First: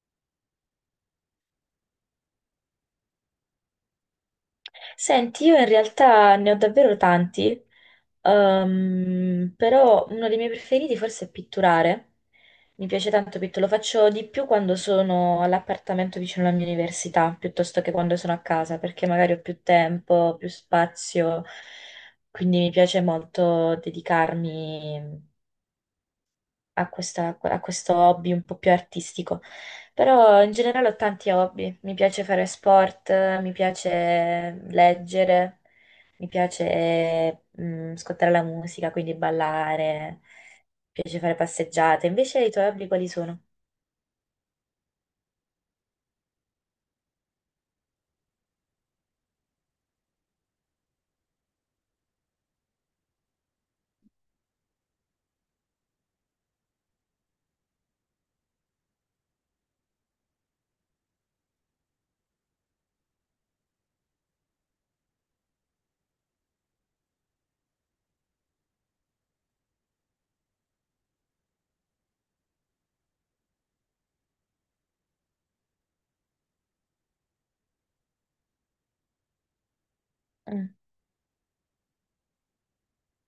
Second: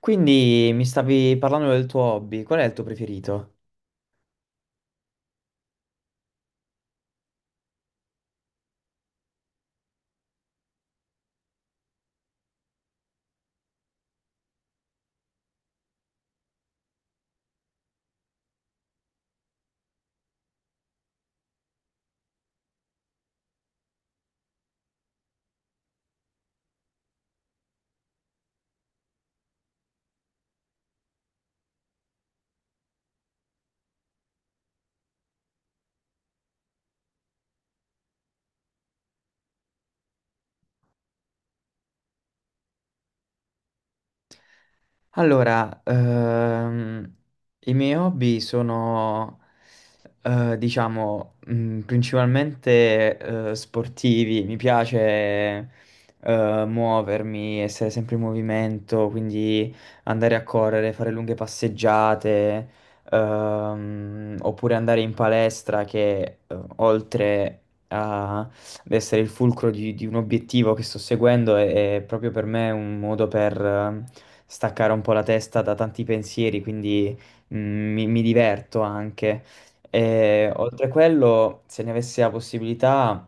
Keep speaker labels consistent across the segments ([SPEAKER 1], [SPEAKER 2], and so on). [SPEAKER 1] Quindi mi stavi parlando del tuo hobby, qual è il tuo preferito?
[SPEAKER 2] Senti, io in realtà ne ho davvero tanti, però uno dei miei preferiti forse è pitturare. Mi piace tanto pitturare, lo faccio di più quando sono all'appartamento vicino alla mia università, piuttosto che quando sono a casa, perché magari ho più tempo, più spazio, quindi mi piace molto dedicarmi a questo hobby un po' più artistico. Però in generale ho tanti hobby, mi piace fare sport, mi piace leggere, mi piace ascoltare la musica, quindi ballare, mi piace fare passeggiate. Invece i tuoi hobby quali sono?
[SPEAKER 1] Allora, i miei hobby sono, diciamo, principalmente sportivi, mi piace muovermi, essere sempre in movimento, quindi andare a correre, fare lunghe passeggiate, oppure andare in palestra che oltre ad essere il fulcro di un obiettivo che sto seguendo è proprio per me un modo per staccare un po' la testa da tanti pensieri, quindi mi diverto anche. E,
[SPEAKER 2] Mm.
[SPEAKER 1] oltre a quello, se ne avessi la possibilità,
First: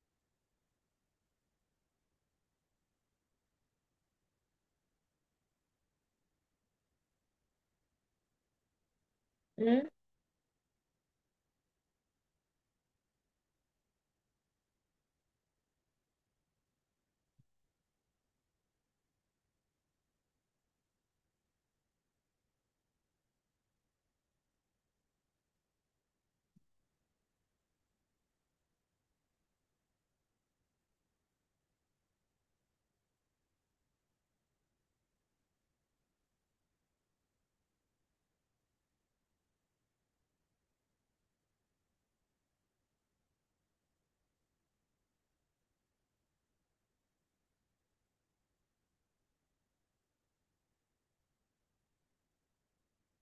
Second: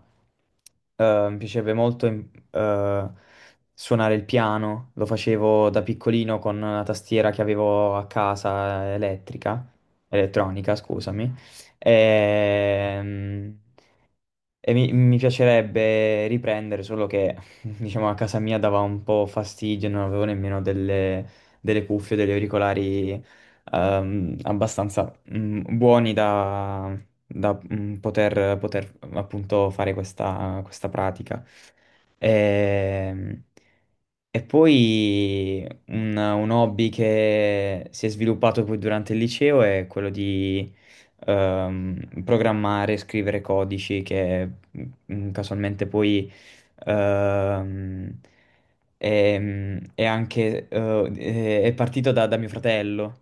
[SPEAKER 1] mi piacerebbe molto suonare il piano. Lo facevo da piccolino con la tastiera che avevo a casa elettrica,
[SPEAKER 2] Mm?
[SPEAKER 1] elettronica, scusami. Ehm, e mi piacerebbe riprendere, solo che diciamo a casa mia dava un po' fastidio, non avevo nemmeno delle cuffie, degli auricolari abbastanza buoni poter, appunto fare questa pratica. Ehm, E poi un hobby che si è sviluppato poi durante il liceo è quello programmare, scrivere codici che casualmente poi ehm, è, è anche è partito da mio fratello.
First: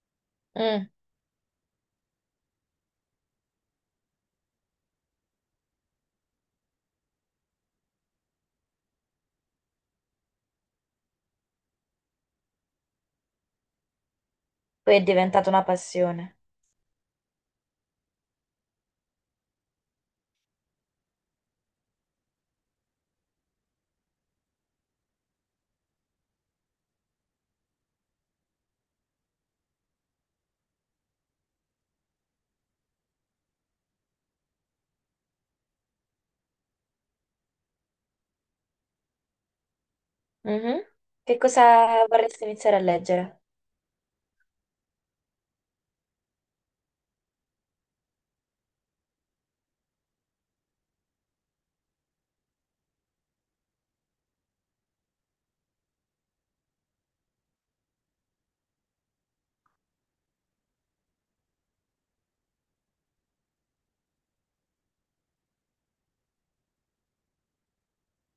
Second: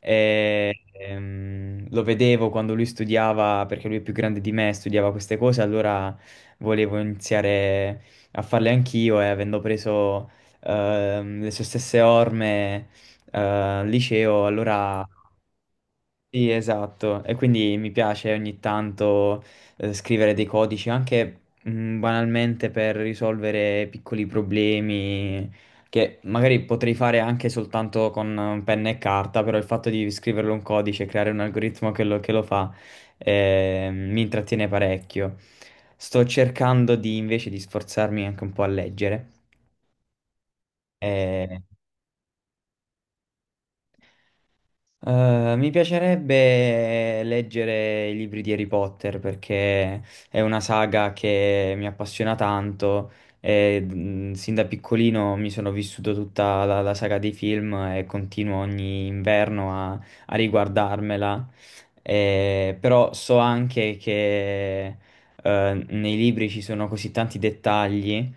[SPEAKER 1] E,
[SPEAKER 2] Mm.
[SPEAKER 1] ehm, lo vedevo quando lui studiava, perché lui è più grande di me, studiava queste cose, allora volevo iniziare a farle anch'io e avendo preso le sue stesse orme al liceo,
[SPEAKER 2] Poi è
[SPEAKER 1] allora
[SPEAKER 2] diventata una passione.
[SPEAKER 1] sì, esatto, e quindi mi piace ogni tanto scrivere dei codici anche banalmente per risolvere piccoli problemi che magari potrei fare anche soltanto con penna e carta, però il fatto di scriverlo un codice e creare un algoritmo che lo fa mi intrattiene parecchio. Sto cercando di invece di sforzarmi anche un po' a leggere.
[SPEAKER 2] Mhm. Che
[SPEAKER 1] eh,
[SPEAKER 2] cosa vorresti iniziare a leggere?
[SPEAKER 1] Eh, mi piacerebbe leggere i libri di Harry Potter perché è una saga che mi appassiona tanto e sin da piccolino mi sono vissuto tutta la saga dei film e continuo ogni inverno a riguardarmela. Però so anche che nei libri ci sono così tanti dettagli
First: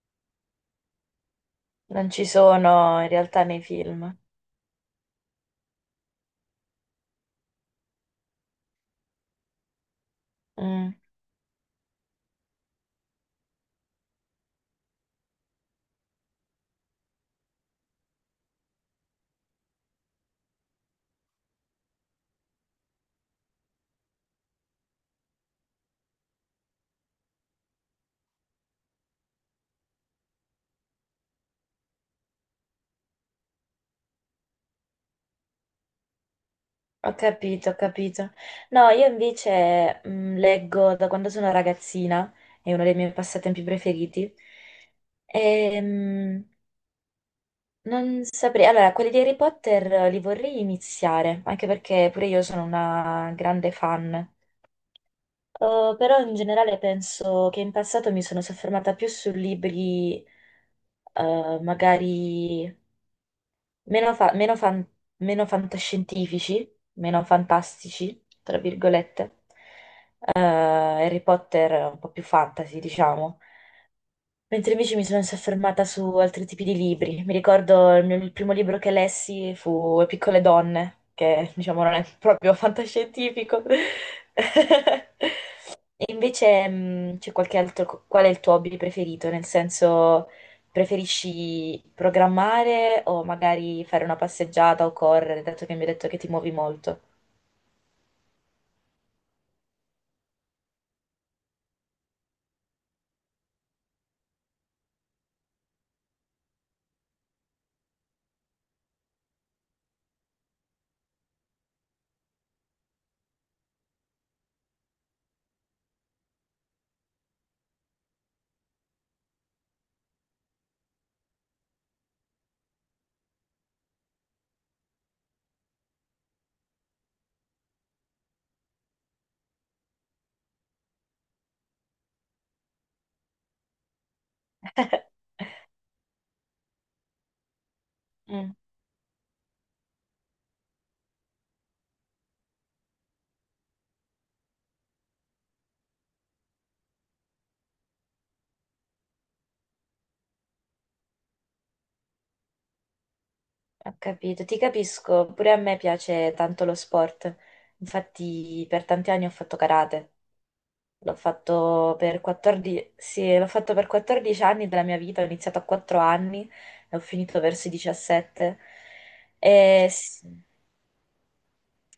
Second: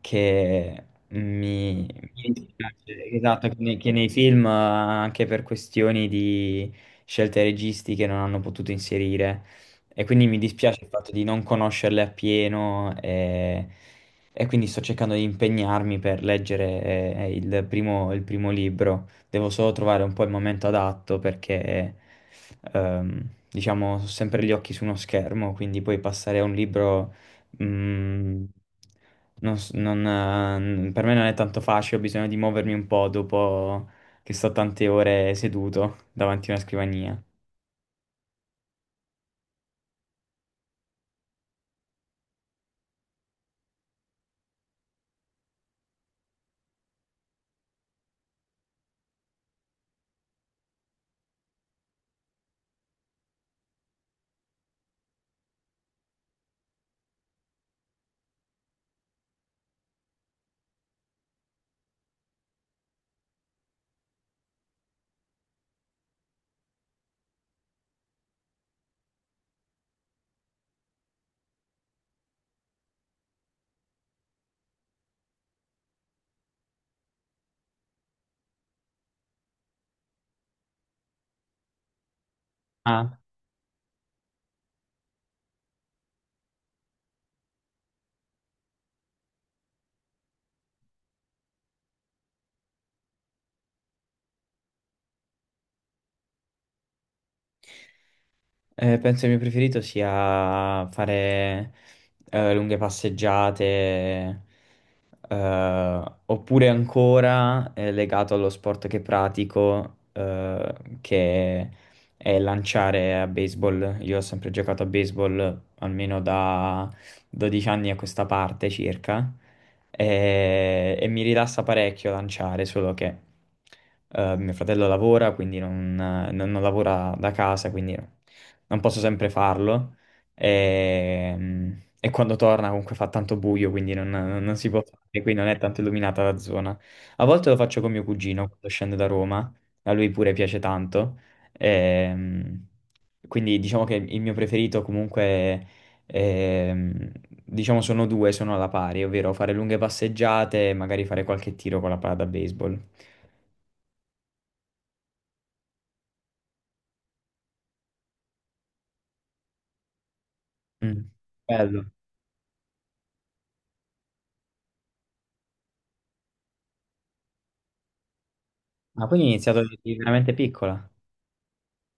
[SPEAKER 1] che mi,
[SPEAKER 2] Non ci
[SPEAKER 1] mi
[SPEAKER 2] sono
[SPEAKER 1] dispiace,
[SPEAKER 2] in realtà
[SPEAKER 1] esatto,
[SPEAKER 2] nei
[SPEAKER 1] che nei
[SPEAKER 2] film.
[SPEAKER 1] film, anche per questioni di scelte registiche, non hanno potuto inserire. E quindi mi dispiace il
[SPEAKER 2] Mm.
[SPEAKER 1] fatto di non conoscerle appieno e quindi sto cercando di impegnarmi per leggere il primo libro. Devo solo trovare un po' il momento adatto perché, diciamo, ho sempre gli occhi su uno schermo, quindi poi passare a un libro. Mm, non s- non, per me non è tanto facile, ho bisogno di muovermi un po' dopo che sto tante ore seduto davanti a una
[SPEAKER 2] Ho
[SPEAKER 1] scrivania.
[SPEAKER 2] capito, ho capito. No, io invece leggo da quando sono ragazzina, è uno dei miei passatempi preferiti. Ehm, non saprei. Allora, quelli di Harry Potter li vorrei iniziare, anche perché pure io sono una grande fan. Oh, però in generale penso che in passato mi sono soffermata più su libri magari meno, fa- meno fan- meno fantascientifici, meno fantastici, tra virgolette. Harry Potter un po' più fantasy, diciamo. Mentre invece mi sono soffermata su altri tipi di libri. Mi ricordo il primo libro che lessi fu Piccole donne, che diciamo non è proprio fantascientifico. E invece c'è qualche altro, qual è il tuo hobby preferito? Nel senso, preferisci programmare o magari fare una passeggiata o correre, dato che mi hai detto che ti muovi molto?
[SPEAKER 1] Penso il mio preferito sia fare lunghe passeggiate, oppure ancora legato allo sport che pratico, che è lanciare a baseball. Io ho sempre giocato a baseball almeno da 12 anni a questa parte circa, e mi rilassa parecchio lanciare, solo che mio fratello lavora, quindi non lavora da casa, quindi non posso sempre farlo. E quando torna comunque fa tanto buio, quindi non, non si può fare, qui non è tanto illuminata la zona. A volte lo faccio con mio cugino quando scende da Roma, a lui pure piace tanto. Ehm, quindi diciamo che il mio preferito comunque, ehm, diciamo sono due, sono alla pari, ovvero fare lunghe passeggiate e magari fare qualche tiro con la palla da baseball.
[SPEAKER 2] Ho capito, ti capisco, pure a me piace tanto lo sport, infatti per tanti anni ho fatto karate,
[SPEAKER 1] Mm.
[SPEAKER 2] l'ho
[SPEAKER 1] Bello.
[SPEAKER 2] fatto per 14, sì, l'ho fatto per 14 anni della mia vita, ho iniziato a 4 anni e ho finito verso i 17.
[SPEAKER 1] Ma quindi hai iniziato
[SPEAKER 2] E
[SPEAKER 1] di
[SPEAKER 2] s-
[SPEAKER 1] veramente piccola?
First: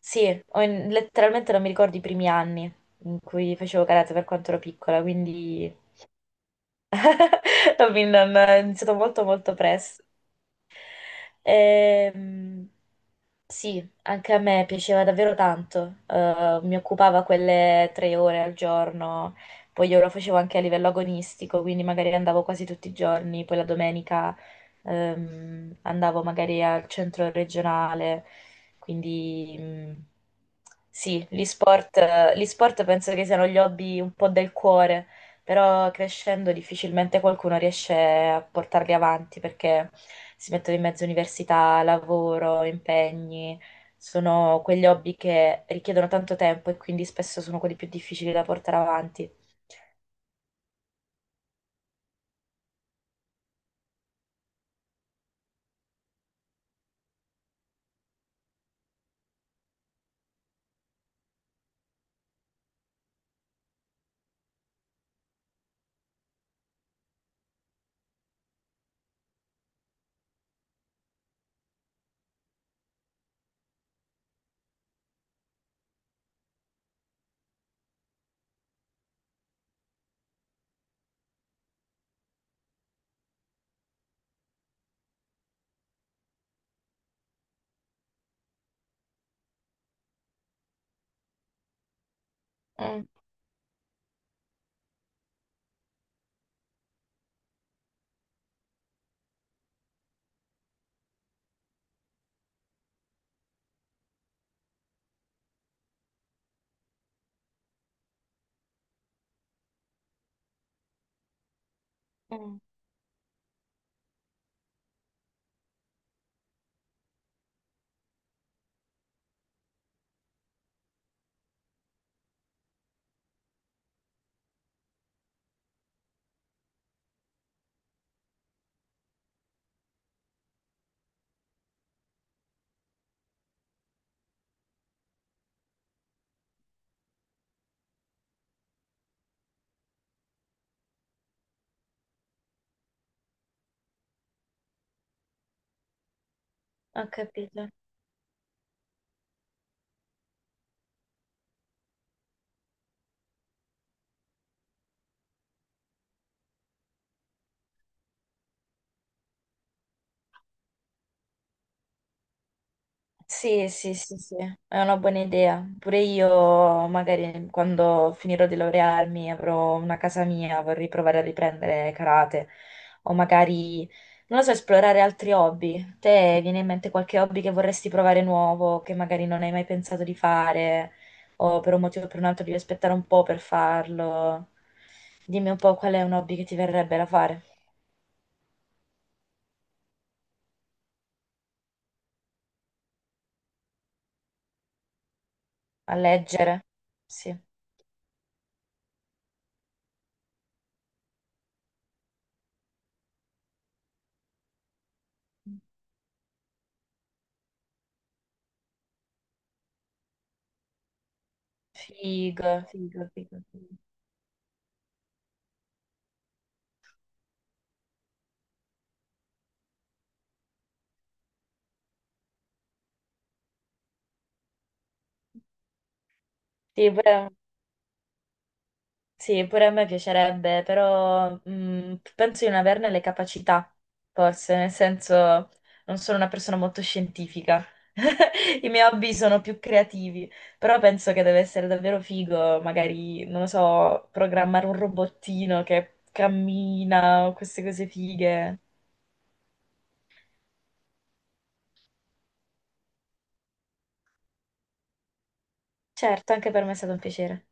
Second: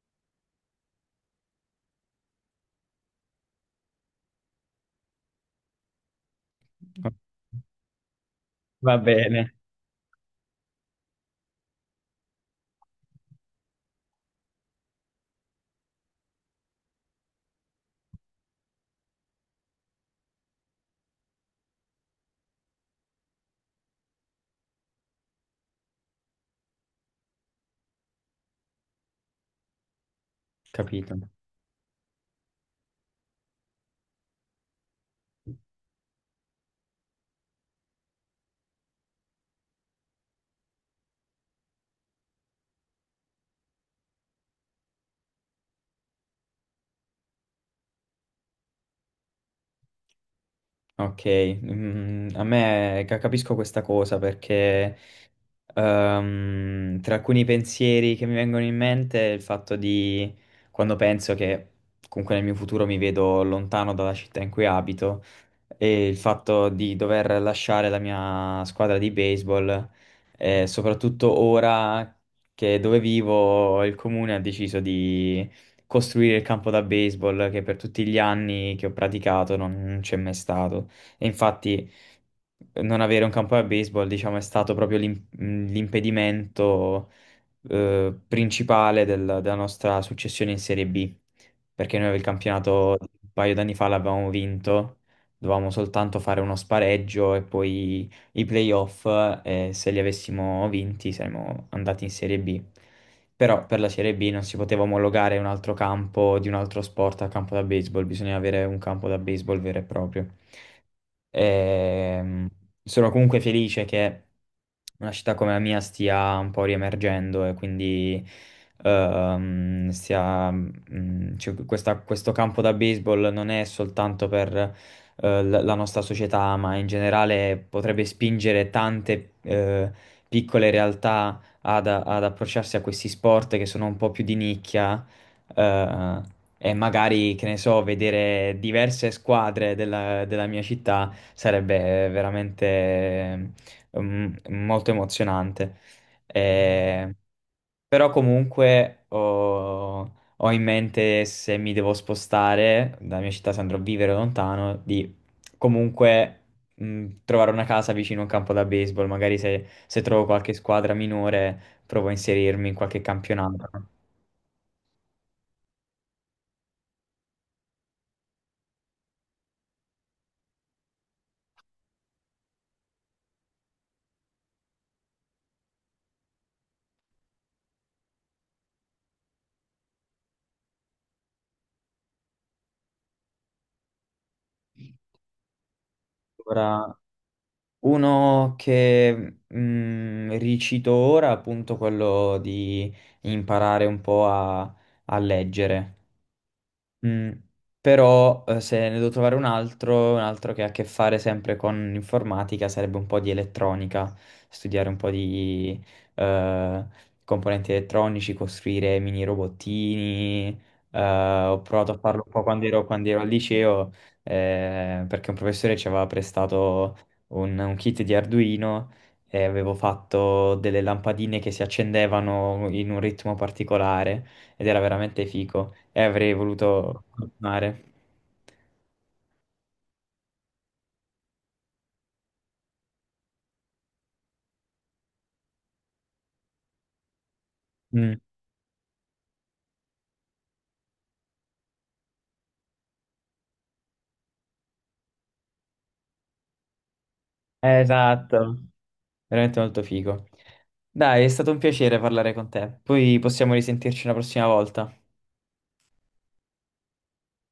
[SPEAKER 2] sì, letteralmente non mi ricordo i primi anni in cui facevo karate per quanto ero piccola, quindi ho iniziato
[SPEAKER 1] Va
[SPEAKER 2] molto
[SPEAKER 1] bene.
[SPEAKER 2] molto presto. Ehm, Sì, anche a me piaceva davvero tanto. Mi occupava quelle 3 ore al giorno, poi io lo facevo anche a livello agonistico, quindi magari andavo quasi tutti i giorni, poi la domenica andavo magari al centro regionale, quindi
[SPEAKER 1] Capito.
[SPEAKER 2] sì, gli sport penso che siano gli hobby un po' del cuore però crescendo difficilmente qualcuno riesce a portarli avanti perché si mettono in mezzo università, lavoro, impegni, sono quegli hobby che richiedono tanto tempo e quindi spesso sono quelli più difficili da portare avanti.
[SPEAKER 1] Ok, capisco questa cosa perché tra alcuni pensieri che mi vengono in mente è il fatto di quando penso che comunque nel mio futuro mi vedo lontano dalla città in cui abito e il fatto di dover lasciare la mia squadra di baseball, soprattutto ora che dove vivo il comune ha deciso di costruire il campo da baseball che per tutti gli anni che ho praticato non c'è mai stato. E infatti non avere un campo da baseball, diciamo, è stato proprio l'impedimento principale della nostra successione in Serie B, perché noi il campionato
[SPEAKER 2] Mm,
[SPEAKER 1] un paio d'anni fa l'avevamo vinto, dovevamo soltanto fare uno spareggio e poi i playoff, e se li avessimo vinti saremmo andati in Serie B. Però per la Serie B non si poteva omologare un altro campo di un altro sport al campo da baseball, bisognava avere un campo da baseball vero e proprio. Ehm,
[SPEAKER 2] mm.
[SPEAKER 1] Sono comunque felice che una città come la mia stia un po' riemergendo e quindi cioè, questo campo da baseball non è soltanto per la nostra società, ma in generale potrebbe spingere tante piccole realtà ad approcciarsi a questi sport che sono un po' più di nicchia. E magari, che ne so, vedere diverse squadre della mia città sarebbe veramente molto emozionante.
[SPEAKER 2] Ho
[SPEAKER 1] Eh,
[SPEAKER 2] capito.
[SPEAKER 1] però comunque ho in mente, se mi devo spostare dalla mia città, se andrò a vivere lontano, di comunque trovare una casa vicino a un campo da baseball. Magari se trovo qualche squadra minore, provo a inserirmi in qualche
[SPEAKER 2] Sì,
[SPEAKER 1] campionato.
[SPEAKER 2] sì, sì, sì, è una buona idea. Pure io, magari quando finirò di laurearmi, avrò una casa mia, vorrei provare a riprendere karate o magari, non lo so, esplorare altri hobby. Te viene in mente qualche hobby che vorresti provare nuovo, che magari non hai mai pensato di fare, o per un motivo o per un altro devi aspettare un po' per farlo? Dimmi un po' qual è un hobby che ti verrebbe
[SPEAKER 1] Ora
[SPEAKER 2] da fare.
[SPEAKER 1] Uno che mm, ricito ora, appunto quello di imparare un po' a leggere.
[SPEAKER 2] A leggere?
[SPEAKER 1] Mm.
[SPEAKER 2] Sì.
[SPEAKER 1] Però se ne devo trovare un altro che ha a che fare sempre con informatica, sarebbe un po' di elettronica, studiare un po' di eh, componenti elettronici, costruire mini robottini. Ho provato a farlo un po'
[SPEAKER 2] Figo, figo,
[SPEAKER 1] quando ero al
[SPEAKER 2] figo, figo.
[SPEAKER 1] liceo, perché un professore ci aveva prestato un kit di Arduino e avevo fatto delle lampadine che si accendevano in un ritmo particolare ed era veramente fico e avrei
[SPEAKER 2] Sì,
[SPEAKER 1] voluto
[SPEAKER 2] pure
[SPEAKER 1] continuare.
[SPEAKER 2] Sì, pure a me piacerebbe, però mm, penso di non averne le capacità, forse, nel senso non sono una persona molto scientifica.
[SPEAKER 1] Mm.
[SPEAKER 2] I miei hobby sono più creativi, però penso che deve essere davvero figo, magari, non lo so, programmare un robottino che cammina o queste cose fighe.
[SPEAKER 1] Esatto, veramente molto figo. Dai, è stato un piacere parlare con te. Poi possiamo risentirci una prossima volta.
[SPEAKER 2] Certo, anche per me è stato un piacere.